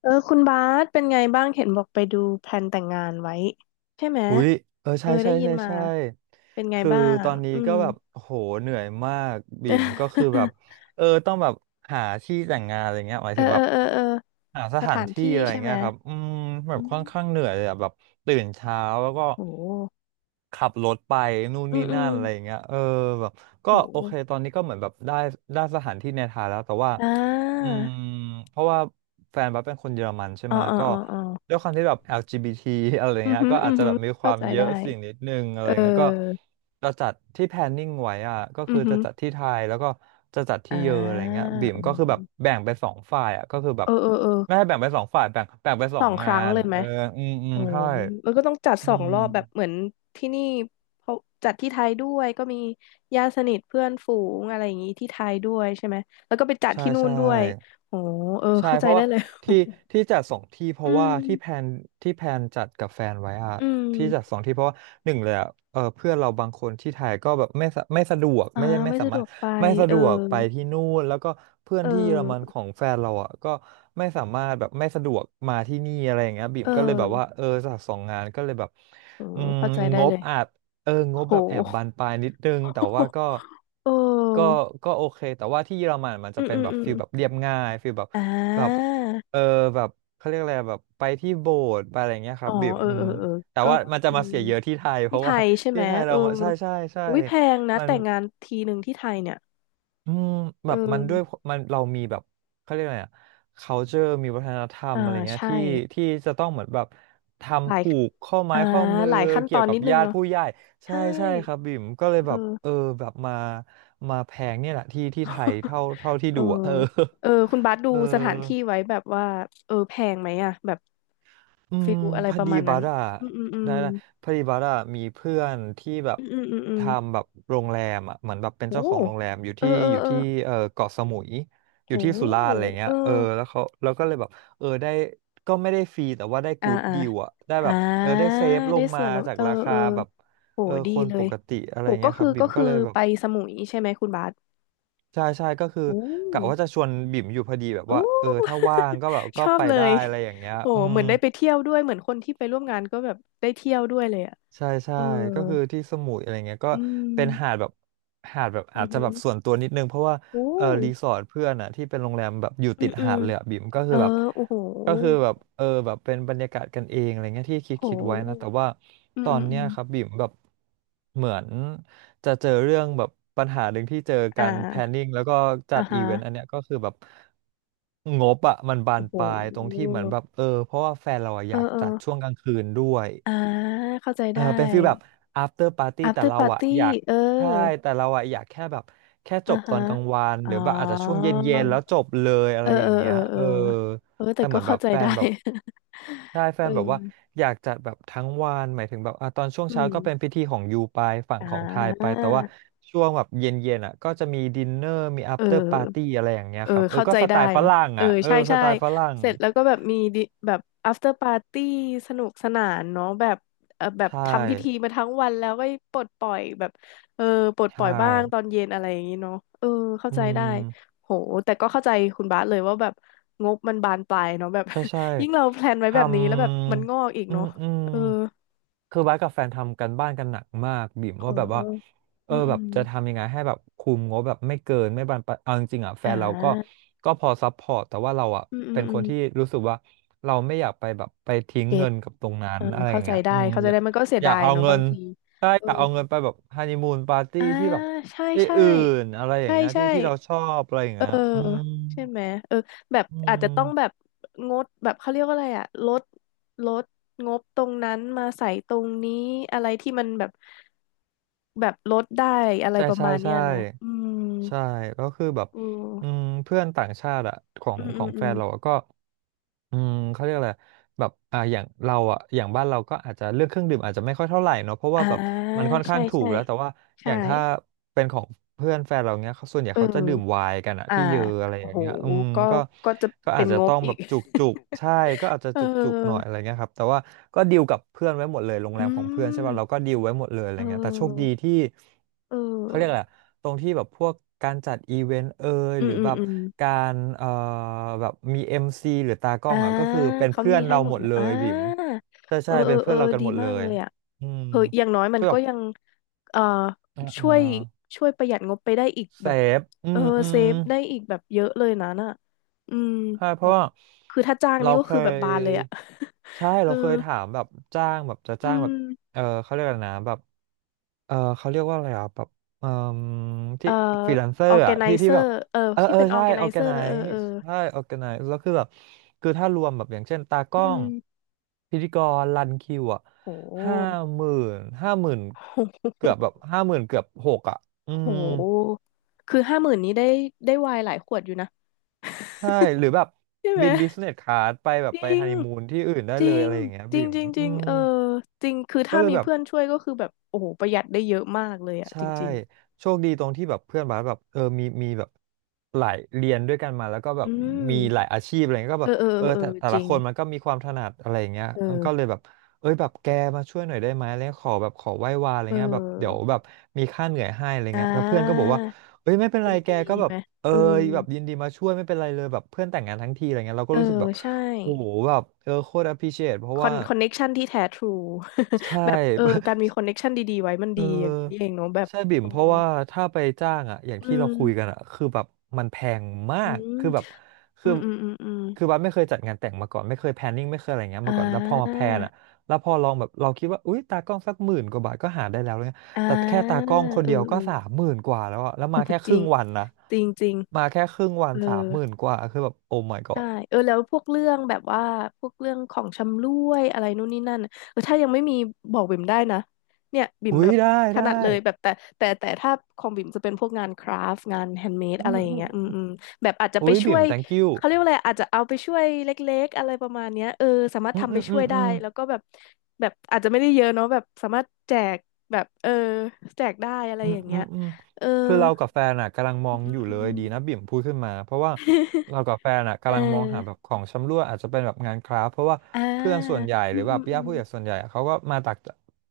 เออคุณบาสเป็นไงบ้างเห็นบอกไปดูแพลนแต่งงานไว้ใช่ไหมอุ๊ยเออเออใช่ได้ใช่ยินใช่มาใช่เป็นไงคือบ้าตงอนนี้อืก็ม แบบโหเหนื่อยมากบิ่มก็คือแบบ ต้องแบบหาที่แต่งงานอะไรเงี้ยหมายเออถึงเอแบอบเออเออหาสสถาถานนที่ที่อะไรใช่ไหเงี้มยครับอืมแบอืบค่อนข้างมเหนื่อยเลยอะแบบตื่นเช้าแล้วก็โหขับรถไปนู่นอืนี่มอืนั่มนอะไรอย่างเงี้ยแบบก็โอเคโหตอนนี้ก็เหมือนแบบได้สถานที่ในไทยแล้วแต่ว่าอ่อืามเพราะว่าแฟนบัสเป็นคนเยอรมันใช่อ๋อไหมอ๋อก็ อ๋ออ๋อด้วยความที่แบบ LGBT อลจีบีที อะไรอือเงี้ยหือก็อือาอจจะหืแบอบมีคเข้าวามใจเยได้อะสิ่งนิดนึงอะไรเออเงี้ยก็จะจัดที่แพลนนิ่งไว้อ่ะก็อืคืออหืจะอจัดที่ไทยแล้วก็จะจัดอ่าที่เยออะไรเงี้ยบิ่มโอ้โหก็คือแบบแบ่งเป็นสองฝ่ายอ่ะก็คือแบเอบอเออเออไม่ให้แบ่งเป็นสองฝ่ายแบ่งเป็นสสอองงคงารั้งนเลยไหเอม ออืมอืมโอ๋อใช่มันก็ต้องจัดอืสองมรอบแบบเหมือนที่นี่เขาจัดที่ไทยด้วยก็มีญาติสนิทเพื่อนฝูงอะไรอย่างงี้ที่ไทยด้วยใช่ไหมแล้วก็ไปจัดใช่ที่นู่นใช่ ด้วยโอ้เออใช่เข้าเพใจราะได้ว่าเลย ที่ที่จัดสองที่เพ อืราะว่ามที่แพลนจัดกับแฟนไว้อะอืที่จัดมสองที่เพราะว่าหนึ่งเลยอะเออเพื่อนเราบางคนที่ไทยก็แบบไม่สะดวกอ่าไม่ไม่สาสะดมารวถกไปไม่สะเอดอวกไปที่นู่นแล้วก็เพื่อนเอที่เยอรมันอของแฟนเราอะก็ไม่สามารถแบบไม่สะดวกมาที่นี่อะไรอย่างเงี้ยบิ่มเออก็เลยแบบว่าเออจัดสองงานก็เลยแบบโอ้อืมเข้าใจได้งเลบยอาจ งบโห แบบแอบบานปลายนิดนึงแต่ว่าก็ เอก็อก็โอเคแต่ว่าที่เยอรมันมันอืจะมเป็นอืมแบบอืมฟิลแบบเรียบง่ายฟิลแบบอ่แบบาเออแบบเขาเรียกอะไรแบบไปที่โบสถ์ไปอะไรเงี้ยคอ๋อรับแบบเอออืเอมอเออแต่ก็ว่ามันจะอืมาม เสียเยอะที่ไทยเพที่ราะไทว่า ยใช่ ไหที่มไทยเอเราอมาใช่ใช่ใช่อุ้ยแพงนะมัน แต่งานทีหนึ่งที่ไทยเนี่ยอืมเอแบบมันด้วยอเรามีแบบเขาเรียกอะไรอะ culture มีวัฒนธรรอ่ามอะไรเงี้ยใช่ที่จะต้องเหมือนแบบทหำลายผูกข้อไม้อ่าข้อมือหลายขั้นตเกี่อยวนกันิบดนึงญาติเนาะผู้ใหญ่ใช่ใช่ใช่ครับบิ่มก็เลยเอแบบเอออแบบมาแพงเนี่ยแหละที่ไทยเท่าที่เออดูอะเออ เออคุณบาส ดูเออ สถานที่ไว้แบบว่าเออแพงไหมอะแบบอืมฟิลอะไรพอประดีมาณนั้บันสอะอืมอืมอืมได้พอดีบัสอะมีเพื่อนที่แบบอืมอืมอืมอืมทำแบบโรงแรมอะเหมือนแบบเป็นโอ้เจ้าของโรงแรมเออเอออยู่เออที่เออเกาะสมุยอโหยู่ที่สุราษฎร์อะไรเงี้เอยอเออแล้วก็เลยแบบเออได้ก็ไม่ได้ฟรีแต่ว่าได้อ่ากู๊ดอ่าดีลอะได้อ่แบบเออาได้เซฟลได้งส่มาวนแล้วจากเออราเอคาอ แบบโหเออดีคนเลปยกติอะไรโหก็เงี้ยคคือรับบิ่ก็มก็คือเลยแบไปบสมุยใช่ไหมคุณบาสใช่ใช่ก็คืออืกะว่าจะมชวนบิ่มอยู่พอดีแบบโอ้ ว่าเออถ้าว่างก็แบบ ชก็อบไปเลได้ยอะไรอย่างเงี้ยโหอืเหม มือนได้ไปเที่ยวด้วยเหมือนคนที่ไปร่วมงานก็แบบได้เที่ยวด้วยเลยอ่ะใช่ใช่เออก็คือที่สมุยอะไรเงี้ยก็อืเป็นหาดมแบบอือาอจจะหืแบอบส่วนตัวนิดนึงเพราะว่าโอ้เออรีสอร์ทเพื่อนอ่ะที่เป็นโรงแรมแบบอยู่อืติมดอืหามดเลยอ่ะบิ่มก็เอคืออแบบโอ้โหเออแบบเป็นบรรยากาศกันเองอะไรเงี้ยที่คิดโไว้นะแต่หว่าอืตมออืนมอืเนี้ยมครับบิ่มแบบเหมือน จะเจอเรื่องแบบปัญหาหนึ่งที่เจออ่การแพนนิ่างแล้วก็จัอ่าดอีฮะเวนต์อันเนี้ยก็คือแบบงบอะมันบาโอ้นโหปลายตรงที่เหมือนแบบเออเพราะว่าแฟนเราอะเออยากอเออจัดช่วงกลางคืนด้วยอ่าเข้าใจเออได้ เป็นฟีลแบบ after party แต่ after เราอะ party อยากเออใช่แต่เราอะอยากแค่แบบแค่จอ่าบตฮะอนกลางวันอ๋หอ รือแบบอาจจะช่วงเย็นๆแล้วจบเลยอะเอไรออเอย่าองเงี้เอยอเอเอออ เออแต่แต่เหก็มือนแบเข้าบใจแฟได้ นแบบ ใช่แฟเอนแบบว่าออยากจัดแบบทั้งวันหมายถึงแบบอ่ะตอนช่วงอืเช้าก็เป็นพิมธีของยูไปฝั่งอ่ของไทยไปาแต่ว่าช่วงแบบเย็นๆอ่ะก็จะมีดินเนอร์มีอัเอฟเตอร์ปาร์ตี้ออะไรอย่างเงี้ยเออครับเออเข้าก็ใจสไตได้ล์ฝเนาะรั่งเอออ่ะเออใช่สใช่ไตล์ฝรั่งเสร็จแล้วก็แบบมีดิแบบ after party สนุกสนานเนาะแบบเออแบบใช่ทำพิธีมาทั้งวันแล้วก็ปลดปล่อยแบบเออปลดปล่ใช่อยบ้างตอนเย็นอะไรอย่างนี้เนาะเออเข้าอืใจได้ม โหแต่ก็เข้าใจคุณบาสเลยว่าแบบงบมันบานปลายเนาะแบบ ใช่ใช่ ยิ่งเราแพลนไว้ทแบบนี้แล้วแบบมันงอกอีกำอืเนาะมอืมเออ คือบ้าสกับแฟนทำกันบ้านกันหนักมากบิ่มขอว่างแบบอืว่ามเอออืแบบมจะทำยังไงให้แบบคุมงบแบบไม่เกินไม่บานปลายเอาจริงๆอ่ะแฟอ่นเราก็าพอซัพพอร์ตแต่ว่าเราอ่ะอืมอืมเป็นอืคมนที่รู้สึกว่าเราไม่อยากไปแบบไปทิ้งเก็เงิตนกับตรงนั้เอนออะไรอเข้าย่างใจเงี้ยได้อืมเข้าใจอยากได้มันก็เสียอดายากยเอาเนาะเงิบางนทีใช่เอออยากเอาเงินไปแบบฮันนีมูนปาร์ตี้อ่าที่แบบใช่ที่ใช่อื่นอะไรอย่าใช่งเงี้ยใช่ที่เราชอบอะไรอย่างเออเงี้ยอืมใช่ไหมเออแบบอือาจจะต้องแบม บงดแบบเขาเรียกว่าอะไรอะลดลดงบตรงนั้นมาใส่ตรงนี้อะไรที่มันแบบแบบลดได้อะไรใช่ประใช่มาณเนี้ใช่ยเนาะอืมใช่แล้วคือแบบอืออืมเพื่อนต่างชาติอะขออืงมขอือมงอืแฟมนเราอะก็เขาเรียกอะไรแบบอย่างเราอะอย่างบ้านเราก็อาจจะเลือกเครื่องดื่มอาจจะไม่ค่อยเท่าไหร่เนาะเพราะว่าอ่าแบบมันค่อนใช่ข้างถูกใช่แล้วแต่ว่าอใช่ย่างถ้าเป็นของเพื่อนแฟนเราเนี้ยเขาส่วนใหญ่เอเขาจะดื่มไวอ น์กันอะอ่าที่เยอะอะไรอย่าโหงเงี้ยอืมก็ก็ก็จะก็เป็อานจจะงบต้องอีแบก บจุก จุกใช่ก็อาจจะเอจุกจุกหน่อยออะไรเงี้ยครับแต่ว่าก็ดีลกับเพื่อนไว้หมดเลยโรงแรอืมของเพื่อนใช่มป่ะเราก็ดีลไว้หมดเลยอะเไรเงี้ยแต่โชคดีออที่ เอเขาเรียกอะอไรอะตรงที่แบบพวกการจัดอีเวนต์เอ่ยอืหมรืออืมแบบอืมการแบบมีเอ็มซีหรือตากล้ออ่างอ่ะก็คือเป็นเขาเพื่อมีนให้เราหมหดมดเลยเลอ่ายบิ๋มใช่เออใช่เออเป็นเอเพื่ออนเรากันดีหมดเลมากเลยยอ่ะอืมเอออย่างน้อยมัก็นแบก็บยังเอ่อเอ่าช่อ่าวยช่วยประหยัดงบไปได้อีกเซแบบฟอืเออมอืเซมฟได้อีกแบบเยอะเลยนะน่ะอืมใช่เพโอ้ราะว่าคือถ้าจ้างเรานี่ก็เคคือแบบยบานเลยอ่ะ ใช่ เอเราอเคยถามแบบจ้างแบบจะอืจ้างแบบม เออเขาเรียกอะไรนะแบบ เออเขาเรียกว่าอะไรอ่ะแบบเอ่อที่เอ่อฟรีแลนเซอออร์ร์แกอ่ะไนที่เซที่อแบบร์เออเออที่เออเป็นออใช่ร์แกไนออแกเซอไนร์เออซเออ์ใช่ออแกไนซ์แล้วคือแบบคือถ้ารวมแบบอย่างเช่นตากอืล้องมพิธีกรรันคิวอ่ะโห้าหหมื่นห้าหมื่นโหเกือบแบบห้าหมื่นเกือบหกอ่ะอืโมหคือห้าหมื่นนี้ได้ได้ไวน์หลายขวดอยู่นะใช่หรือแบบใช่ไหมบินบิสเนสคลาสไปแบจบริไปฮังนนีมูนที่อื่นได้จเลริยงอะไรอย่างเงี้ยจบีริงมจริงจอืริงมเออจริงคือก็ถ้าเลยมีแบบ เพื่อนช่วยก็คือแบบโอ้โหประหยัดได้เยอะมากเลยอะจใช่ริงโชคดีตรงที่แบบเพื่อนบาสแบบเออมีแบบหลายเรียนด้วยกันมาแล้วก็แบๆอืบมมีหลายอาชีพอะไรเงี้ยก็เอแบอบเออเออเออแต่เออแต่จละริงคนมันก็มีความถนัดอะไรอย่างเงี้ยเอก็เลยอแบบเอ้ยแบบแกมาช่วยหน่อยได้ไหมอะไรเงี้ยขอแบบขอไหว้วานอะไรเเงี้ยแบบเดี๋ยวออแบบมีค่าเหนื่อยให้อะไรอ่เงี้ยแล้วเพื่อนก็บอากว่าเอ้ยไม่เป็นยิไรนแกดีก็แบไหมบเออเออแบบยินดีมาช่วยไม่เป็นไรเลยแบบเพื่อนแต่งงานทั้งทีอะไรเงี้ยเราเอก็อรู้สึกแบบใช่ โหแบบเออโคตร appreciate เพคราะอว่านคอนเน็กชันที่แท้ทรู ใช่ แบบเออการ มีคอนเน็กชันดีๆไว้มันเอดีอย่างนี้นี่เอองเนาะแบบใช่บิ่โมเพราะว่าถ้าไปจ้างอ่ะอย่างออืที่เรามคุยกันอ่ะคือแบบมันแพงมาอืกคือแบบมอืคือมอืมอืมอืมคือบัสไม่เคยจัดงานแต่งมาก่อนไม่เคยแพลนนิ่งไม่เคยอะไรเงี้ยอ่มาก่อนแล้วพอมาแพาลนอ่ะแล้วพอลองแบบเราคิดว่าอุ้ยตากล้องสัก10,000 กว่าบาทก็หาได้แล้วเลยอ่แต่แค่าตาเอกล้อองคนเอเดียวก็สามอหมื่นกว่าแล้วอ่ะแล้วมาแค่คจริรึ่งงวันนะจริงจริงมาแค่ครึ่งวันเออ สามหมื่นกว่าคือแบบโอ้ my ใช่ god เออแล้วพวกเรื่องแบบว่าพวกเรื่องของชำร่วยอะไรนู่นนี่นั่นน่ะเออถ้ายังไม่มีบอกบิ่มได้นะเนี่ยบิ่มอุ้แบยบได้ถได้นัดเลยแบบแต่แต่ถ้าของบิ่มจะเป็นพวกงานคราฟต์งานแฮนด์เมดอือะไรมอย่างอืมเงี้ยอืมอือมแบบอาจจะไปุ้ยช่บิ่วม ย thank you เขาเรียกว่าอะไรอาจจะเอาไปช่วยเล็กๆอะไรประมาณเนี้ยเออสามารถอืมทำอืไปมอืช่วมยอืได้ม แล้วก็แบบแบบอาจจะไม่ได้เยอะเนาะแบบสามารถแจกแบบเออแจกได้อะไรอือมย่างอืเงี้ยมอืมเออคือเรากับแฟนอ่ะกำลังมออืมงอือมยู่อืเลม ยดีนะบิ่มพูดขึ้นมาเพราะว่า เรากับแฟนอ่ะเอกำลังมองหาแบบอของชำร่วยอาจจะเป็นแบบงานคราฟต์เพราะว่าอ่าเพื่อนส่วนใหญ่หอืรือมแบอืบมอืญาติม ผู้ใหญ่ส่วนใหญ่อะเขาก็มาจาก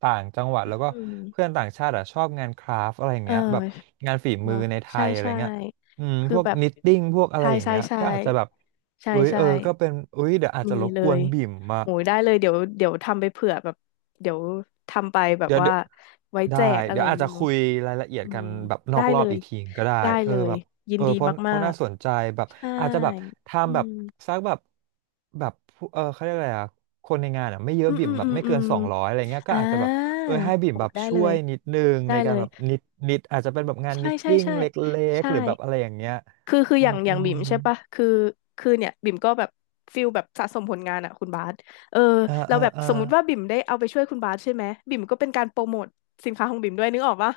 ต่างจังหวัดแล้วก็อืมเพื่อนต่างชาติอ่ะชอบงานคราฟต์อะไรอย่างเออเงี้ยแบบงานฝีมืเนาะอในไทใช่ยอะไรใช่เงี้ยอืมคือพวกแบบนิตติ้งพวกอะไรใช่อย่างใช่เงี้ยใช่ก็อาจจะแบบใช่อุ้ยใช่เออก็เป็นอุ้ยเดี๋ยวอาจมีจะรบเลกวยนบิ่มมา โหยได้เลยเดี๋ยวเดี๋ยวทำไปเผื่อแบบเดี๋ยวทำไปแบบเดี๋ยวว่าเดี๋ยวไว้ได้แจกอะไรเดี๋ยวอย่าอางจจะนี้คุเนาะยรายละเอียดอืกัมนแบบนอได้กรอเลบยอีกทีก็ได้ได้เอเลอยแบบยินเออดีเพราะเพมาราะกน่าสนใจแบบๆใช่อาจจะแบบอืทำแบบมสักแบบแบบผู้เออเขาเรียกอะไรอ่ะคนในงานอ่ะไม่เยอือะมบิ่อืมมแบอืบมไม่อืเกินม200อะไรเงี้ยอ่ก็อาจจะแบบาเออให้บิ่มโหแบบได้ช่เลวยยนิดนึงได้ในกาเลรยแบบนิดนิดอาจจะเป็นแบบงานใช่นิตใช่ติ้งใช่เล็กใช่ ๆหรือแบบอะไรอย่างเงี้ยคืออือย่ามงออืย่างมบิ่มใช่ปะคือคือเนี่ยบิ่มก็แบบฟิลแบบสะสมผลงานอะคุณบาสเอออ่าแล้วอ่าแบบอ่าสมมุติว่าบิ่มได้เอาไปช่วยคุณบาสใช่ไหมบิ่มก็เป็นการโปรโมทสินค้าของบิ่มด้วยนึกออกปะ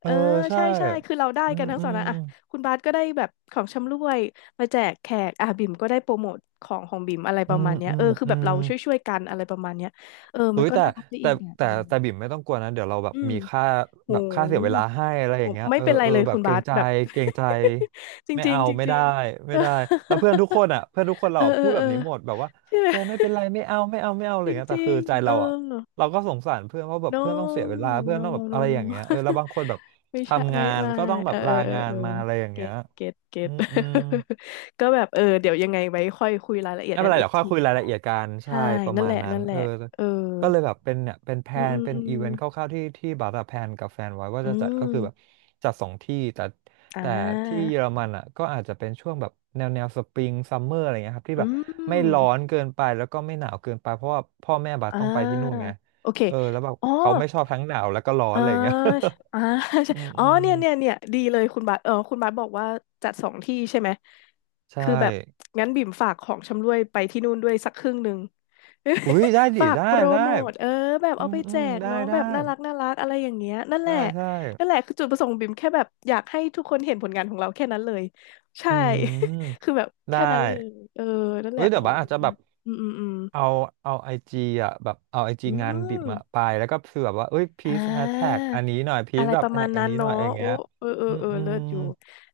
เอเอออใช่ใช่ใช่คือเราได้อืกัมนทั้งอืสองมนะอะคุณบาสก็ได้แบบของชำร่วยมาแจกแขกอ่ะบิ่มก็ได้โปรโมทของบิ่มอะไรปอืระมมาณเนี้ยอืเออมคืออืแบบม เราช่วยช่วยกันอะไรประมาณเนี้ยเออมัเฮ้นยก็แต่น่ารักได้อีแต่กแบบอะไรอย่างเงี้ยบิ่มไม่ต้องกลัวนะเดี๋ยวเราแบบอืมมีค่าโห แบบค่าเสียเวลาให้อะไรผอย่างมเงี้ยไม่เออเป็นไรเออเลยแบคุบณเกรบางสใจแบบ เกรงใจ จไม่ริงเอาๆจไม่ริได้งๆ ไม่ได้แล้วเพื่อนทุกคนอ่ะเพื่อนทุกคน เอเราออะเอพูอดแบเอบอ นี้หมดแบบว่า ใช่ไหมแกไม่เป็นไรไม่เอาไม่เอาไม่เอาอะไรจอย่างเงี้ยแต่ริคืองใจๆเออ เราอ่ะเราก็สงสารเพื่อนเพราะแบบเพื่อนต้องเสีย no เวลาเพื่อนต้ no องแบบ no อะไร no อย่างเงี้ no ยเออแล้วบางคนแบบ ไม่ใช่ทำไม่งานไม่ก็ต้องแบเออบเอลาอเอองาเอนอมาอะไรอย่างเก็เงี้ยตเก็ ตเก็อืต มอืม ก็แบบเออเดี๋ยวยังไงไว้ค่อยคุยรายละเอียดไม่เป็นั้นนไรอีกเดี๋ยวค่อยทีคุยรายเนาะละเอียดกันใช่ใช่ประนั่นมาแหณละนั้นนั่นแหเอละอเออก็เลยแบบเป็นเนี่ยเป็นแพลอืมอืนมเป็นอืมอีเวนต์คร่าวๆที่ที่บัตรแพลนกับแฟนไว้ว่าอืจะจัดก็คือแบบมจัดสองที่แต่อ่แต่ที่าเยอรมันอ่ะก็อาจจะเป็นช่วงแบบแนวแนวสปริงซัมเมอร์อะไรเงี้ยครับที่อืแบบไม่ร้มอนเกินไปแล้วก็ไม่หนาวเกินไปเพราะว่าพ่อแม่บาร์อ่ต้องไปที่นู่นาไงโอเคเออแล้วแบบอ๋อ เขาไม่ชอบทั้งหนาวแล้วก็ร้อนอ่าอะไรเงี้ย อ่า ใช่อืมอ๋ออืมเนี่ยเนี่ยเนี่ยดีเลยคุณบาสเออคุณบาสบอกว่าจัดสองที่ใช่ไหมใช่คือแบบงั้นบิ่มฝากของชำร่วยไปที่นู่นด้วยสักครึ่งหนึ่ง อุ้ย ได้ดิฝากได้โปรได้โมทเออแบบอืเอามไปอืแจมกได้เนาะได้แบบน่ารักน่ารักอะไรอย่างเงี้ยนั่นแหได้ละใช่ นั่นแหละคือจุดประสงค์ของบิ่มแค่แบบอยากให้ทุกคนเห็นผลงานของเราแค่นั้นเลยใช่ อื คือมแบบได้แค่นั้นเลยเออนั่นแหเฮ้ละยโอ้เดี๋ยวบ้าสดีอาจจะแบมาบกอืมอืมอืมเอาไอจีอ่ะแบบเอาไอจีอืงานบิบมามไปแล้วก็คือแบบว่าเอ้ยพีอ่า ซแฮชแท็กอันนี้หน่อยพีอะซไรแบปบระมาแท็ณกอันั้นนนี้หน่อเนาะยอะไรอย่างโอ้เงี้ยเออเอออืมเอออืเลิมศอยู่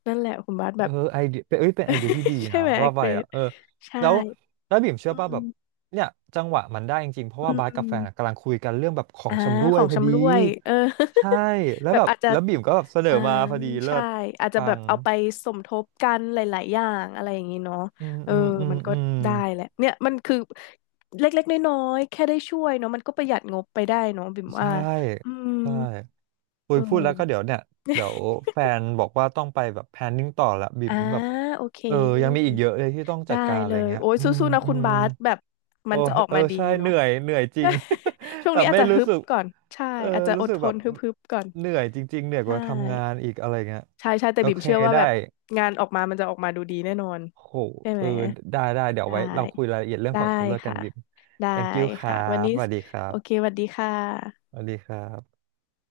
นั่นแหละคุณบาสแบเออบ ไอเดียเป็นเอ้ยเป็นไอเดียที่ดี ใช่นะไหมว่าเกไปรอ่ะดเออใช่แล้วแล้วบิ่มเชื่อป่ะอืแบบมเนี่ยจังหวะมันได้จริงๆเพราะอืว่ามบาอืสมกัอบแฟมนอะกำลังคุยกันเรื่องแบบขออ่างชำร่ขวยองพอดีชำร่วยเออ ใช่แล้ วแบบแบบอาจจะแล้วบิ่มก็แบบเสนออ่ามาพอดีเลิใช่ศอาจจะปัแบบงเอาไปสมทบกันหลายๆอย่างอะไรอย่างนี้เนาะอืมเอออืมอืมมันก็อืม ได้แหละเนี่ยมันคือเล็กๆน้อยๆแค่ได้ช่วยเนาะมันก็ประหยัดงบไปได้เนาะบิ่มใช่ว่าอืมใช่อุเอยพูดแล้วก็เดี๋ยอวเนี่ยเดี๋ยวแฟนบอกว่าต้องไปแบบแพลนนิ่งต่อละบิ่มอ่าแบบโอเค เออยังมีอีกเยอะเลยที่ต้องจัได้ดการอะเลไรยเงี้ยโอ้ยอืมสู้ๆนะอืคุณมบาสแบบมัโอ้นจะยออกเออมาดีใช่เหเนาะ นื่อยเหนื่อยจริง ช่ วงแบนี้บอาจไม่จะรู้ฮึบสึกก่อนใช่เอออาจจะอรู้ดสึกทแบนบฮึบๆก่อนเหนื่อยจริงๆเหนื่อยกใช่ว่าทำงานอีกอะไรเงี้ยใช่ใช่แต่โอบิ่มเคเชื่อว่าได้แบบงานออกมามันจะออกมาดูดีแน่นอนโหใช่เอไหมอได้ได้เดี๋ยวได้ไว้เราคุยรายละเอียดเรื่องได้ของชำเลือกกัค่ะนบิ่ม ได้ thank you ครัค่ะวันบนี้สวัสดีครัโอเคบสวัสดีค่ะสวัสดีครับ